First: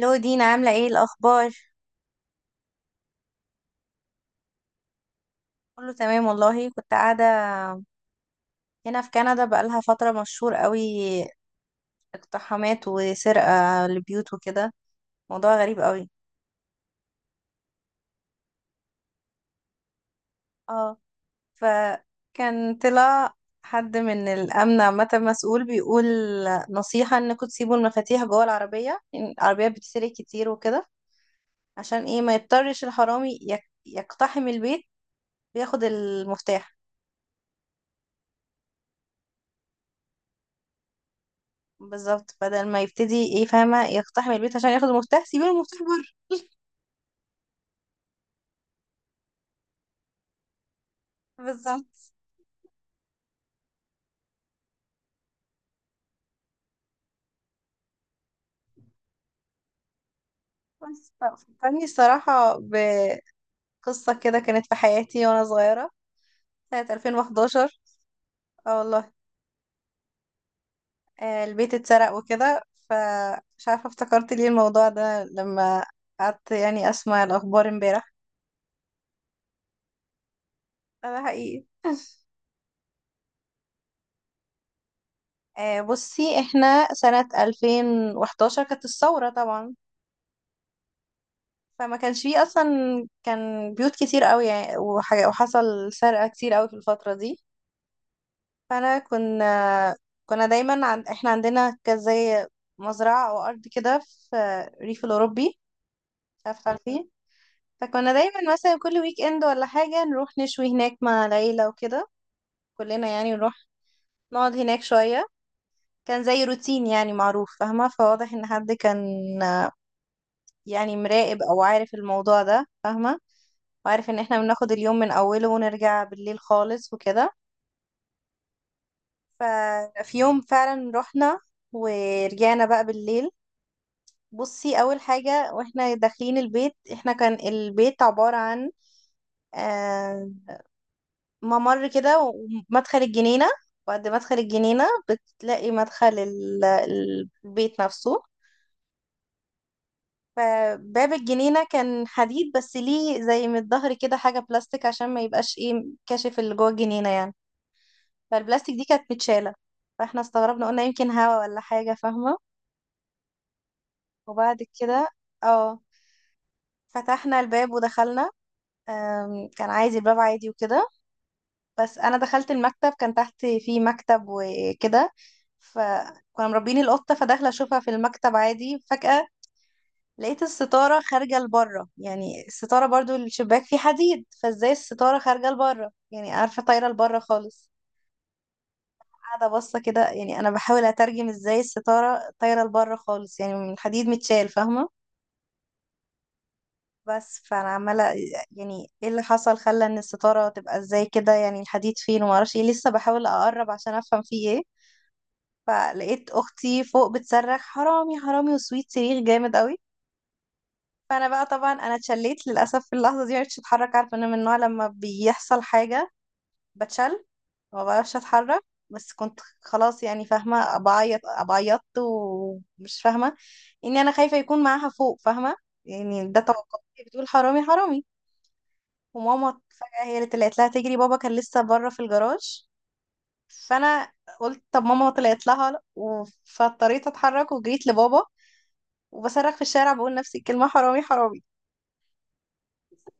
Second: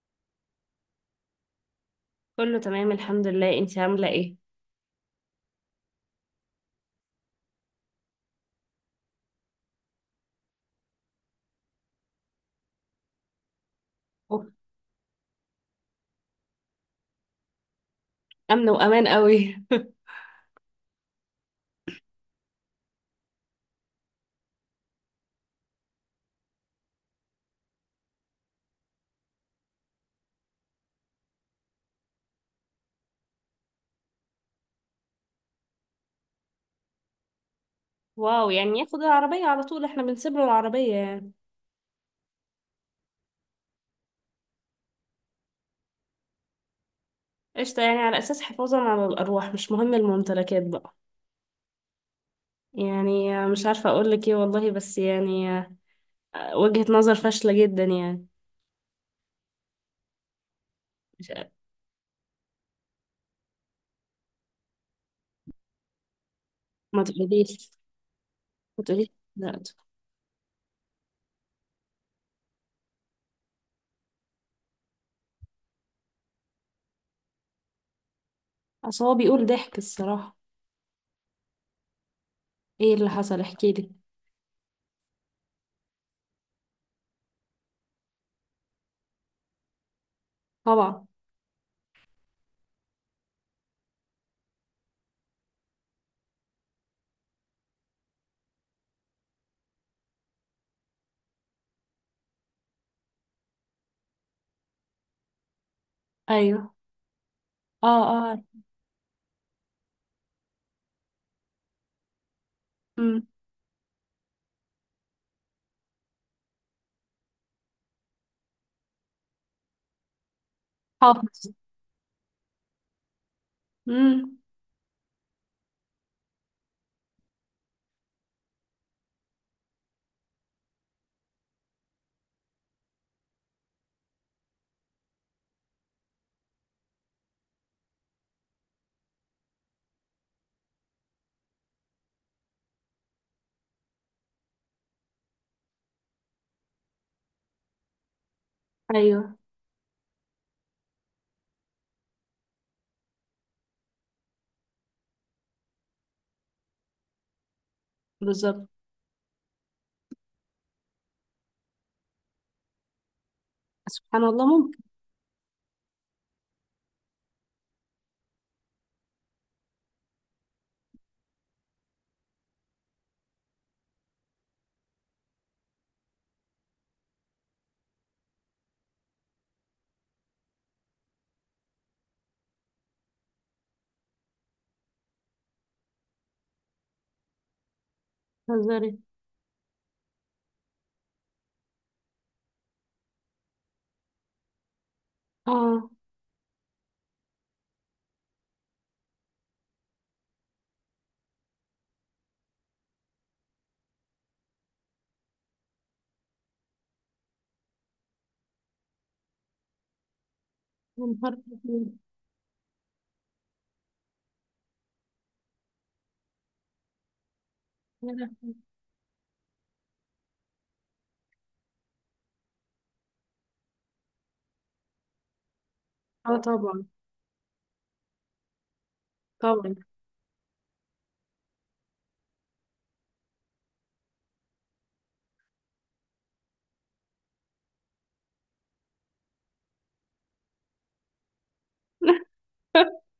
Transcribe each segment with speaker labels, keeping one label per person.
Speaker 1: لو دينا عاملة ايه الأخبار؟
Speaker 2: كله تمام الحمد لله، انتي عاملة ايه؟
Speaker 1: كله تمام والله كنت قاعدة هنا في كندا بقالها فترة مشهور قوي، اقتحامات وسرقة لبيوت
Speaker 2: أوه.
Speaker 1: وكده. موضوع غريب قوي.
Speaker 2: أمن وأمان قوي
Speaker 1: اه، فكان طلع حد من الأمن عامة مسؤول بيقول نصيحة انكم تسيبوا المفاتيح جوه العربية، إن العربية بتسرق كتير وكده، عشان ايه ما يضطرش الحرامي يقتحم البيت وياخد المفتاح.
Speaker 2: واو، يعني ياخد العربية على طول، احنا بنسيب له العربية يعني.
Speaker 1: بالظبط، بدل ما يبتدي ايه فاهمة يقتحم البيت عشان ياخد المفتاح سيبوا المفتاح.
Speaker 2: قشطة، يعني على أساس حفاظا على الأرواح، مش مهم الممتلكات بقى.
Speaker 1: بالظبط.
Speaker 2: يعني مش عارفة أقولك ايه والله، بس يعني وجهة نظر فاشلة جدا يعني.
Speaker 1: بس
Speaker 2: مش.
Speaker 1: فكرني الصراحة بقصة كده كانت في حياتي وأنا صغيرة، سنة
Speaker 2: ما تقوليش
Speaker 1: 2011. اه
Speaker 2: ما تقوليش.
Speaker 1: والله.
Speaker 2: لا.
Speaker 1: البيت اتسرق وكده. فمش عارفة افتكرت ليه الموضوع ده لما قعدت يعني أسمع الأخبار امبارح.
Speaker 2: أصل هو بيقول ضحك الصراحة.
Speaker 1: ده حقيقي.
Speaker 2: ايه اللي حصل احكيلي؟
Speaker 1: بصي احنا سنة 2011 كانت الثورة طبعا.
Speaker 2: طبعا.
Speaker 1: فما كانش فيه أصلا، كان بيوت كتير قوي يعني وحاجة، وحصل سرقة كتير قوي في الفترة دي. فانا كنا دايما احنا عندنا كان زي مزرعه او ارض كده في الريف الاوروبي، مش عارفه
Speaker 2: أيوه.
Speaker 1: عارفين.
Speaker 2: اه
Speaker 1: فكنا
Speaker 2: اه.
Speaker 1: دايما مثلا كل ويك اند ولا حاجه نروح نشوي هناك مع العيله وكده، كلنا
Speaker 2: أمم.
Speaker 1: يعني نروح نقعد هناك شويه. كان زي روتين يعني معروف فاهمه، فواضح ان حد كان، آه، يعني مراقب
Speaker 2: حافظ.
Speaker 1: او عارف الموضوع ده فاهمه، وعارف ان احنا
Speaker 2: امم.
Speaker 1: بناخد اليوم من اوله ونرجع بالليل خالص وكده. ففي يوم فعلا رحنا ورجعنا بقى بالليل. بصي اول حاجه واحنا داخلين البيت، احنا كان البيت عباره عن آه، ممر كده ومدخل الجنينه، بعد مدخل الجنينه بتلاقي مدخل البيت نفسه.
Speaker 2: أيوه.
Speaker 1: فباب الجنينه كان حديد بس ليه زي من الظهر كده حاجه بلاستيك عشان ما يبقاش ايه كاشف اللي جوه الجنينه يعني.
Speaker 2: بالظبط.
Speaker 1: فالبلاستيك دي كانت متشاله، فاحنا استغربنا قلنا يمكن هوا ولا حاجه فاهمه.
Speaker 2: سبحان الله،
Speaker 1: وبعد
Speaker 2: ممكن.
Speaker 1: كده اه فتحنا الباب ودخلنا. كان عايز الباب عادي وكده. بس انا دخلت المكتب كان تحت فيه مكتب وكده، فكنا مربيين القطه فداخله اشوفها في المكتب عادي. فجاه لقيت الستاره خارجه لبره، يعني الستاره برضو الشباك فيه حديد فازاي الستاره خارجه لبره، يعني عارفه طايره لبره خالص.
Speaker 2: تهزري؟
Speaker 1: قاعده باصه كده يعني انا بحاول اترجم ازاي الستاره طايره لبره خالص يعني من الحديد متشال فاهمه.
Speaker 2: اه.
Speaker 1: بس فانا عماله يعني ايه اللي حصل خلى ان الستاره تبقى ازاي كده يعني الحديد فين وما اعرفش ايه لسه بحاول اقرب عشان افهم فيه ايه. فلقيت اختي فوق بتصرخ حرامي حرامي وسويت صريخ جامد قوي.
Speaker 2: يا
Speaker 1: فانا
Speaker 2: نهار
Speaker 1: بقى طبعا انا
Speaker 2: أبيض.
Speaker 1: اتشليت للاسف في اللحظه دي معرفتش اتحرك، عارفه انا من النوع لما بيحصل حاجه بتشل ما
Speaker 2: يا
Speaker 1: بعرفش
Speaker 2: لهوي.
Speaker 1: اتحرك. بس كنت خلاص يعني فاهمه بعيط، بعيطت ومش فاهمه اني انا خايفه يكون معاها فوق فاهمه، يعني
Speaker 2: اه
Speaker 1: ده توقعي.
Speaker 2: طبعا.
Speaker 1: بتقول حرامي حرامي، وماما
Speaker 2: طبعا.
Speaker 1: فجاه هي اللي طلعت لها تجري، بابا كان لسه بره في الجراج. فانا قلت طب ماما طلعت لها فاضطريت اتحرك وجريت لبابا وبصرخ في الشارع بقول نفس الكلمة حرامي حرامي.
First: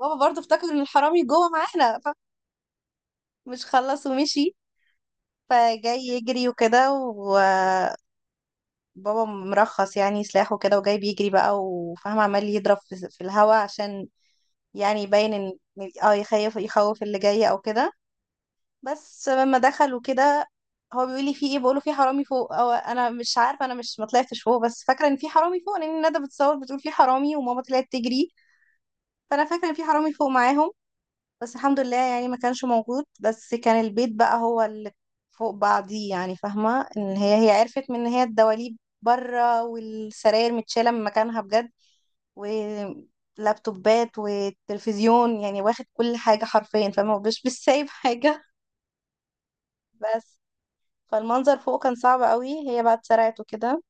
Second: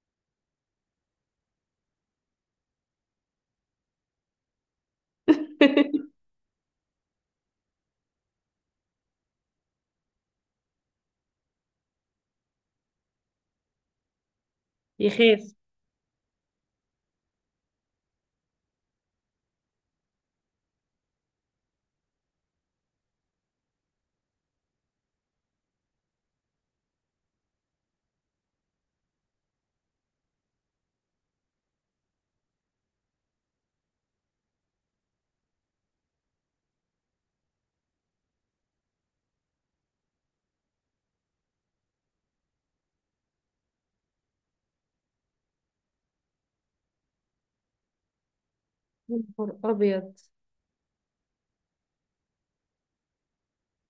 Speaker 1: بابا برضه افتكر ان الحرامي جوه معانا فمش خلص ومشي، فجاي يجري وكده وبابا مرخص يعني سلاحه كده وجاي بيجري بقى وفاهم عمال يضرب في الهوا عشان يعني يبين ان
Speaker 2: يخاف.
Speaker 1: يخيف يخوف اللي جاي او كده. بس لما دخلوا كده هو بيقول لي في ايه، بقوله في حرامي فوق، او انا مش عارفه، انا مش ما طلعتش فوق بس فاكره ان في حرامي فوق لان ندى بتصور بتقول في حرامي وماما طلعت تجري، فانا فاكره ان في حرامي فوق معاهم. بس الحمد لله يعني ما كانش موجود، بس كان البيت بقى هو اللي فوق بعضيه يعني فاهمة ان هي عرفت من ان هي الدواليب بره والسراير متشالة من مكانها بجد ولابتوبات والتلفزيون يعني واخد كل حاجة حرفيا فاهمة مش سايب حاجة.
Speaker 2: يا نهار ابيض.
Speaker 1: بس فالمنظر فوق كان صعب قوي، هي بقى اتسرعت وكده.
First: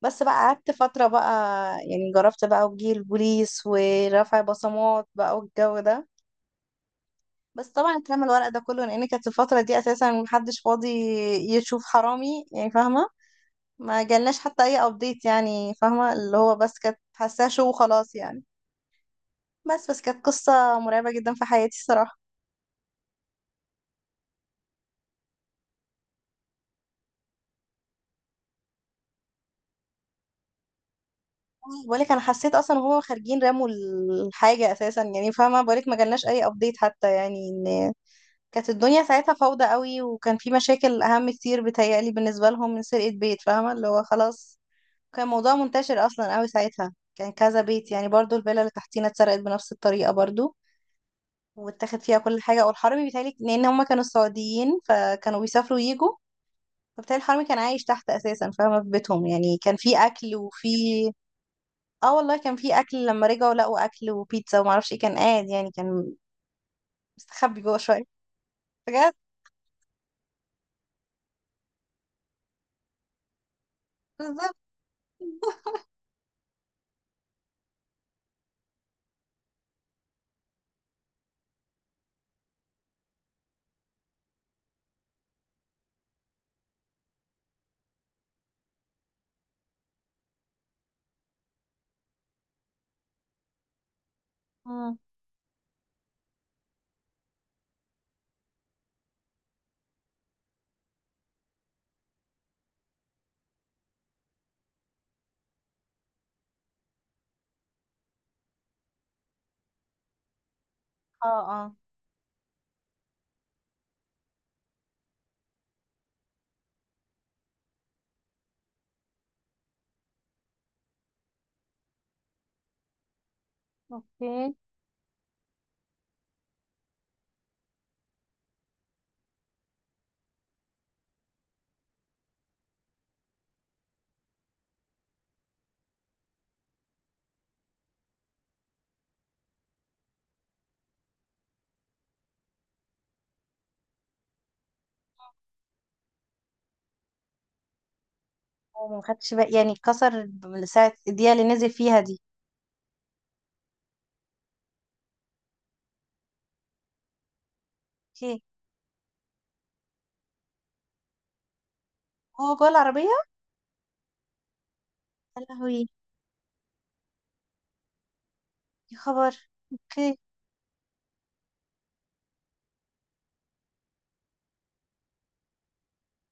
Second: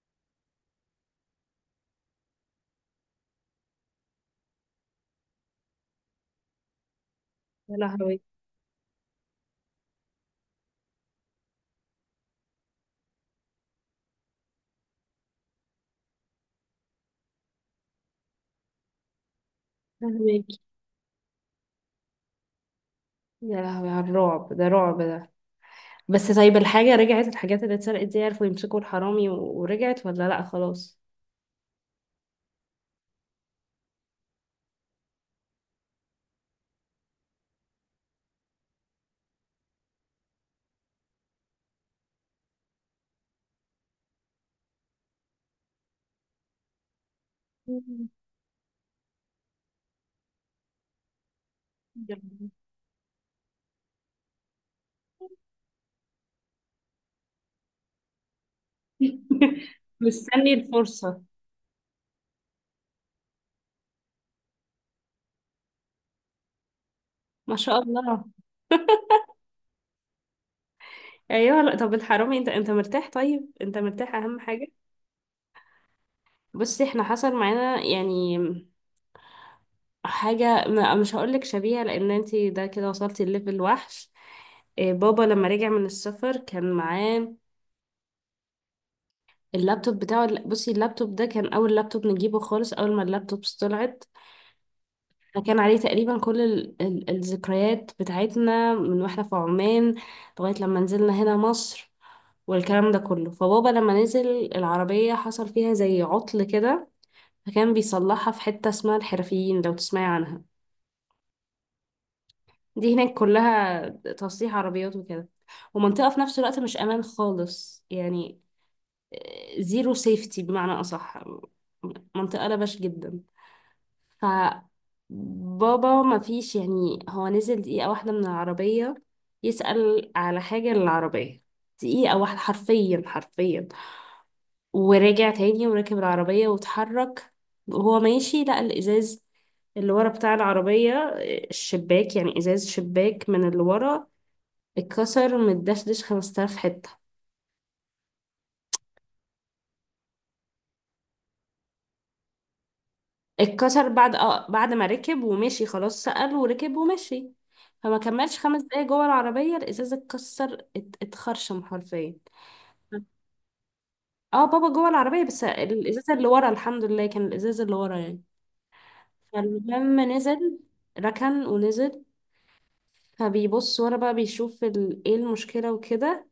Speaker 1: بس بقى قعدت فترة بقى، يعني جربت بقى وجي البوليس ورفع بصمات بقى والجو ده. بس
Speaker 2: يا
Speaker 1: طبعا
Speaker 2: لهوي.
Speaker 1: اترمى الورق ده كله لان كانت الفتره دي اساسا محدش فاضي يشوف حرامي يعني فاهمه. ما جالناش حتى اي ابديت يعني فاهمه اللي هو بس كانت حاساه شو وخلاص يعني. بس كانت
Speaker 2: فهماكي.
Speaker 1: قصه مرعبه جدا في حياتي الصراحه.
Speaker 2: يا لهوي على الرعب ده، رعب ده. بس طيب، الحاجة رجعت؟ الحاجات اللي اتسرقت دي عرفوا يمسكوا الحرامي ورجعت ولا لا خلاص؟
Speaker 1: بقولك انا حسيت اصلا وهما خارجين رموا الحاجه اساسا يعني فاهمه. بقولك ما جالناش اي ابديت حتى يعني ان كانت الدنيا ساعتها فوضى قوي، وكان في مشاكل اهم كتير بتهيألي بالنسبه لهم من سرقه بيت فاهمه اللي هو خلاص. كان موضوع منتشر اصلا قوي ساعتها، كان كذا بيت يعني
Speaker 2: مم.
Speaker 1: برضو، الفيلا اللي تحتينا اتسرقت بنفس الطريقه برضو واتاخد فيها كل حاجه. والحرامي بيتهيألي لان هما كانوا السعوديين فكانوا بيسافروا ويجوا، فبالتالي الحرامي كان عايش تحت اساسا فاهمه في بيتهم يعني كان في اكل
Speaker 2: مستني
Speaker 1: وفي،
Speaker 2: الفرصة.
Speaker 1: اه والله كان في اكل لما رجعوا لقوا اكل وبيتزا وما اعرفش ايه، كان قاعد يعني كان
Speaker 2: ما
Speaker 1: مستخبي جوه
Speaker 2: شاء
Speaker 1: شويه
Speaker 2: الله.
Speaker 1: بجد.
Speaker 2: ايوه. لا طب الحرامي، انت مرتاح، طيب انت مرتاح اهم
Speaker 1: بالظبط.
Speaker 2: حاجة. بصي، احنا حصل معانا يعني حاجة مش هقولك شبيهة، لأن انتي ده كده وصلتي لليفل وحش. إيه، بابا لما رجع من السفر كان معاه اللابتوب بتاعه. بصي، اللابتوب ده كان أول لابتوب نجيبه خالص، أول ما اللابتوبس طلعت.
Speaker 1: مم.
Speaker 2: فكان عليه تقريبا كل ال الذكريات بتاعتنا من واحنا في عمان لغاية لما نزلنا هنا مصر والكلام ده كله. فبابا لما نزل، العربية حصل فيها زي عطل كده، فكان بيصلحها في حتة اسمها الحرفيين، لو تسمعي عنها.
Speaker 1: اه، اه،
Speaker 2: دي هناك كلها تصليح عربيات وكده، ومنطقة في نفس الوقت مش أمان خالص يعني، زيرو سيفتي بمعنى أصح، منطقة لبش جدا. ف
Speaker 1: اوكي.
Speaker 2: بابا ما فيش، يعني هو نزل دقيقة واحدة من العربية يسأل على حاجة للعربية، دقيقة واحدة حرفيا حرفيا، ورجع تاني وركب العربية واتحرك. وهو ماشي لقى الإزاز اللي ورا بتاع العربية، الشباك يعني، إزاز شباك من اللي ورا، اتكسر، متدشدش 5000 حتة.
Speaker 1: وما خدتش بالي يعني كسر من ساعه الدقيقه اللي نزل فيها دي.
Speaker 2: اتكسر بعد، ما ركب ومشي، خلاص سأل وركب ومشي. فما كملش
Speaker 1: اوكي،
Speaker 2: خمس دقايق جوه العربية الإزازة اتكسر، اتخرشم حرفيا.
Speaker 1: هو جوه العربيه.
Speaker 2: اه، بابا جوه العربية بس
Speaker 1: يا لهوي
Speaker 2: الإزازة اللي ورا، الحمد لله كان الإزازة اللي ورا يعني.
Speaker 1: يا خبر،
Speaker 2: فلما
Speaker 1: اوكي.
Speaker 2: نزل، ركن ونزل، فبيبص ورا بقى، بيشوف ايه المشكلة وكده.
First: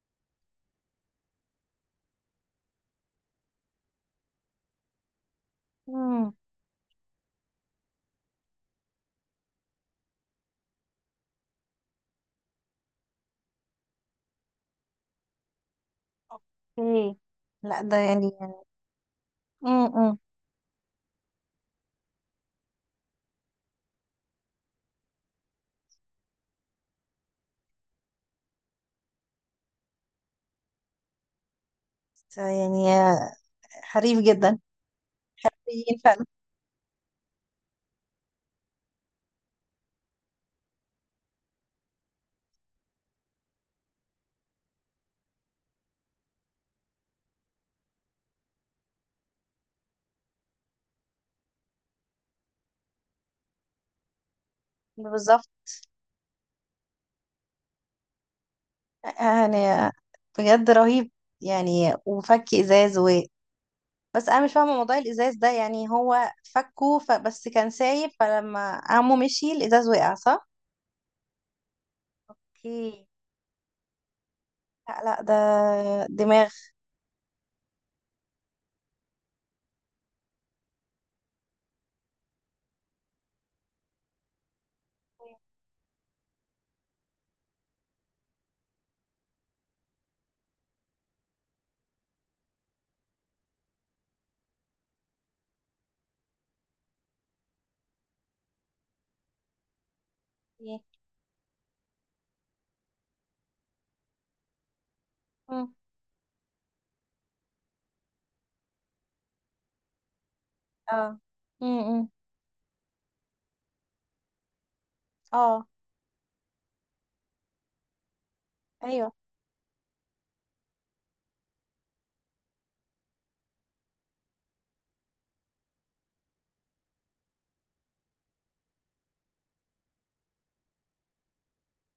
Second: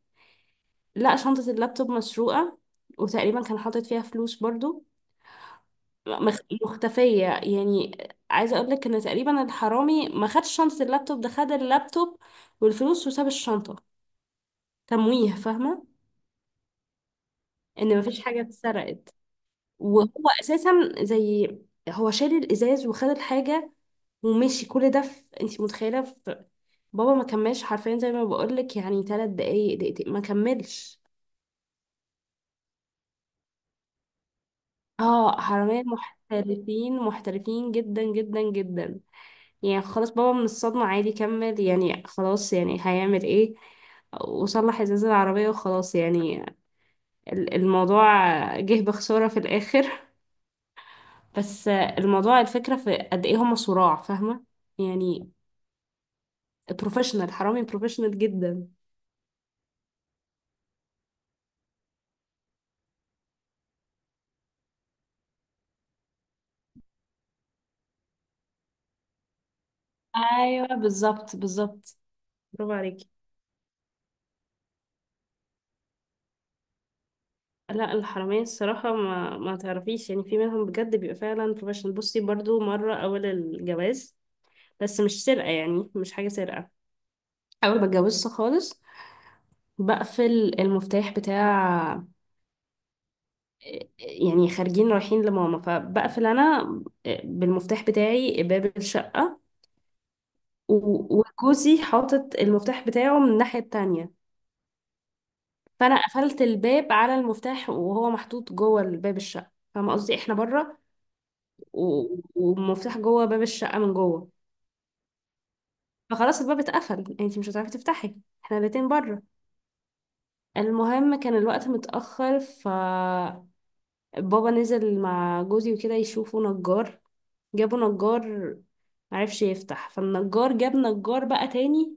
Speaker 2: لقى شنطة اللابتوب مسروقة، وتقريبا كان حاطط فيها فلوس برضو،
Speaker 1: امم.
Speaker 2: مختفية يعني. عايزة اقول لك ان تقريبا الحرامي ما خدش شنطة اللابتوب، ده خد اللابتوب والفلوس وساب الشنطة، تمويه، فاهمة،
Speaker 1: اوكي. لا ده
Speaker 2: ان مفيش
Speaker 1: يعني
Speaker 2: حاجة
Speaker 1: يعني.
Speaker 2: اتسرقت. وهو
Speaker 1: امم.
Speaker 2: اساسا زي، هو شال الازاز وخد الحاجة ومشي، كل ده، في، انت متخيلة، في، بابا ما كملش حرفيا زي ما بقول لك، يعني ثلاث دقايق، دقيقتين ما كملش.
Speaker 1: ده يعني حريف جدا.
Speaker 2: اه، حرامية
Speaker 1: حرفيين فعلا.
Speaker 2: محترفين، محترفين جدا جدا جدا. يعني خلاص بابا من الصدمة عادي كمل، يعني خلاص، يعني هيعمل ايه، وصلح ازاز العربية وخلاص يعني، الموضوع جه بخسارة في الآخر. بس الموضوع الفكرة في قد ايه هما صراع، فاهمة، يعني
Speaker 1: بالظبط.
Speaker 2: بروفيشنال، حرامي بروفيشنال جدا.
Speaker 1: آه، يعني آه، بجد رهيب. يعني وفك ازاز، و بس انا مش فاهمه موضوع الازاز ده، يعني هو فكه بس كان سايب، فلما عمو مشي الازاز وقع صح؟
Speaker 2: ايوه بالظبط بالظبط. برافو
Speaker 1: اوكي.
Speaker 2: عليكي.
Speaker 1: لا لا ده دماغ.
Speaker 2: لا، الحرامية الصراحة ما تعرفيش، يعني في منهم بجد بيبقى فعلا بروفيشنال. بصي، برضو مرة أول الجواز، بس مش سرقة يعني، مش حاجة سرقة، أول ما اتجوزت خالص، بقفل المفتاح بتاع، يعني خارجين رايحين لماما، فبقفل انا بالمفتاح بتاعي باب الشقة،
Speaker 1: أوكي.
Speaker 2: وجوزي حاطط المفتاح بتاعه من الناحية التانية.
Speaker 1: مم.
Speaker 2: فانا قفلت الباب على المفتاح، وهو محطوط جوه الباب، الشقة، فاهمة قصدي، احنا بره
Speaker 1: اه.
Speaker 2: و-
Speaker 1: امم.
Speaker 2: والمفتاح جوه باب الشقة من جوه،
Speaker 1: اه.
Speaker 2: فخلاص الباب اتقفل، انتي مش هتعرفي تفتحي، احنا الاتنين
Speaker 1: ايوه.
Speaker 2: بره. المهم، كان الوقت متأخر، فبابا نزل مع جوزي وكده يشوفوا نجار، جابوا نجار، معرفش يفتح، فالنجار جاب نجار بقى تاني.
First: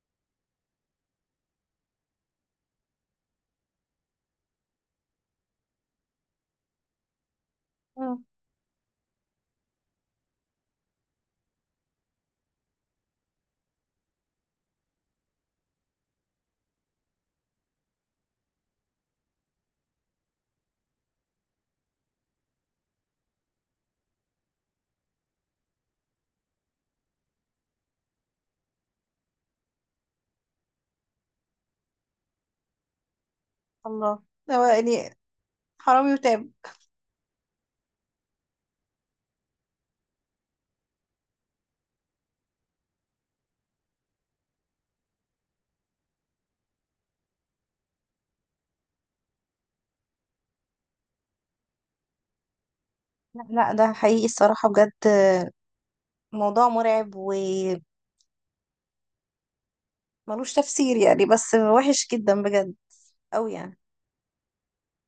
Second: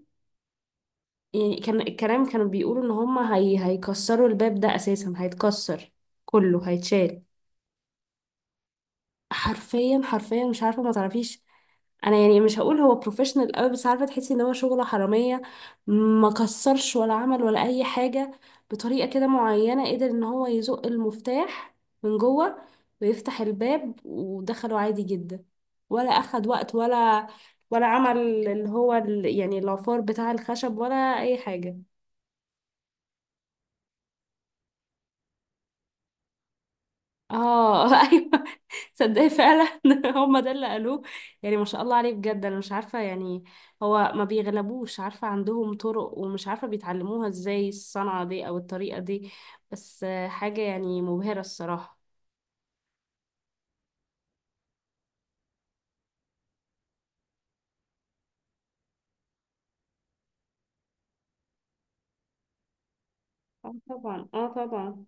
Speaker 2: يعني كان الكلام، كانوا بيقولوا ان هما هيكسروا الباب، ده اساسا هيتكسر، كله هيتشال،
Speaker 1: مم.
Speaker 2: حرفيا حرفيا. مش عارفه، ما تعرفيش، انا يعني مش هقول هو بروفيشنال قوي، بس عارفه تحسي ان هو شغله حراميه. ما كسرش ولا عمل ولا اي حاجه، بطريقه كده معينه قدر ان هو يزق المفتاح من جوه ويفتح الباب، ودخلوا عادي جدا. ولا اخد وقت ولا عمل، اللي هو يعني العفار بتاع الخشب، ولا اي حاجه.
Speaker 1: الله. هو يعني حرامي وتاب.
Speaker 2: اه ايوه، تصدقي فعلا هما ده اللي قالوه. يعني ما شاء الله عليه بجد، انا مش عارفه يعني، هو ما بيغلبوش، عارفه عندهم طرق، ومش عارفه بيتعلموها ازاي الصنعه دي او الطريقه دي. بس حاجه يعني مبهره الصراحه.
Speaker 1: لا لا ده حقيقي الصراحة بجد. موضوع مرعب وملوش تفسير يعني، بس وحش جدا بجد، أوي
Speaker 2: اه
Speaker 1: يعني.
Speaker 2: طبعا، اه طبعا.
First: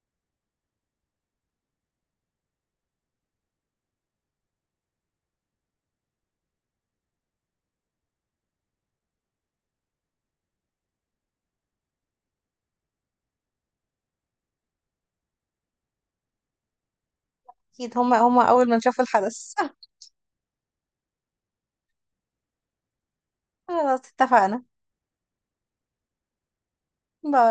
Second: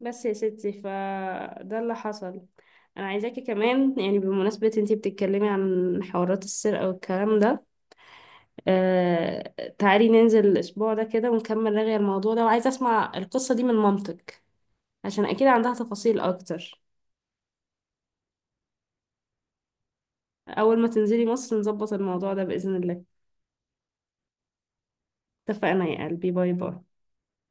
Speaker 2: بس يا ستي فده اللي حصل. انا عايزاكي كمان، يعني بمناسبه انتي بتتكلمي عن حوارات السرقه والكلام ده، آه، تعالي ننزل الأسبوع ده كده ونكمل رغي الموضوع ده، وعايزة أسمع القصة دي من مامتك عشان أكيد عندها تفاصيل أكتر.
Speaker 1: أكيد هما أول ما شافوا الحدث.
Speaker 2: أول ما تنزلي مصر نظبط الموضوع ده بإذن الله.
Speaker 1: خلاص اتفقنا.
Speaker 2: اتفقنا يا قلبي، باي باي.
Speaker 1: باي.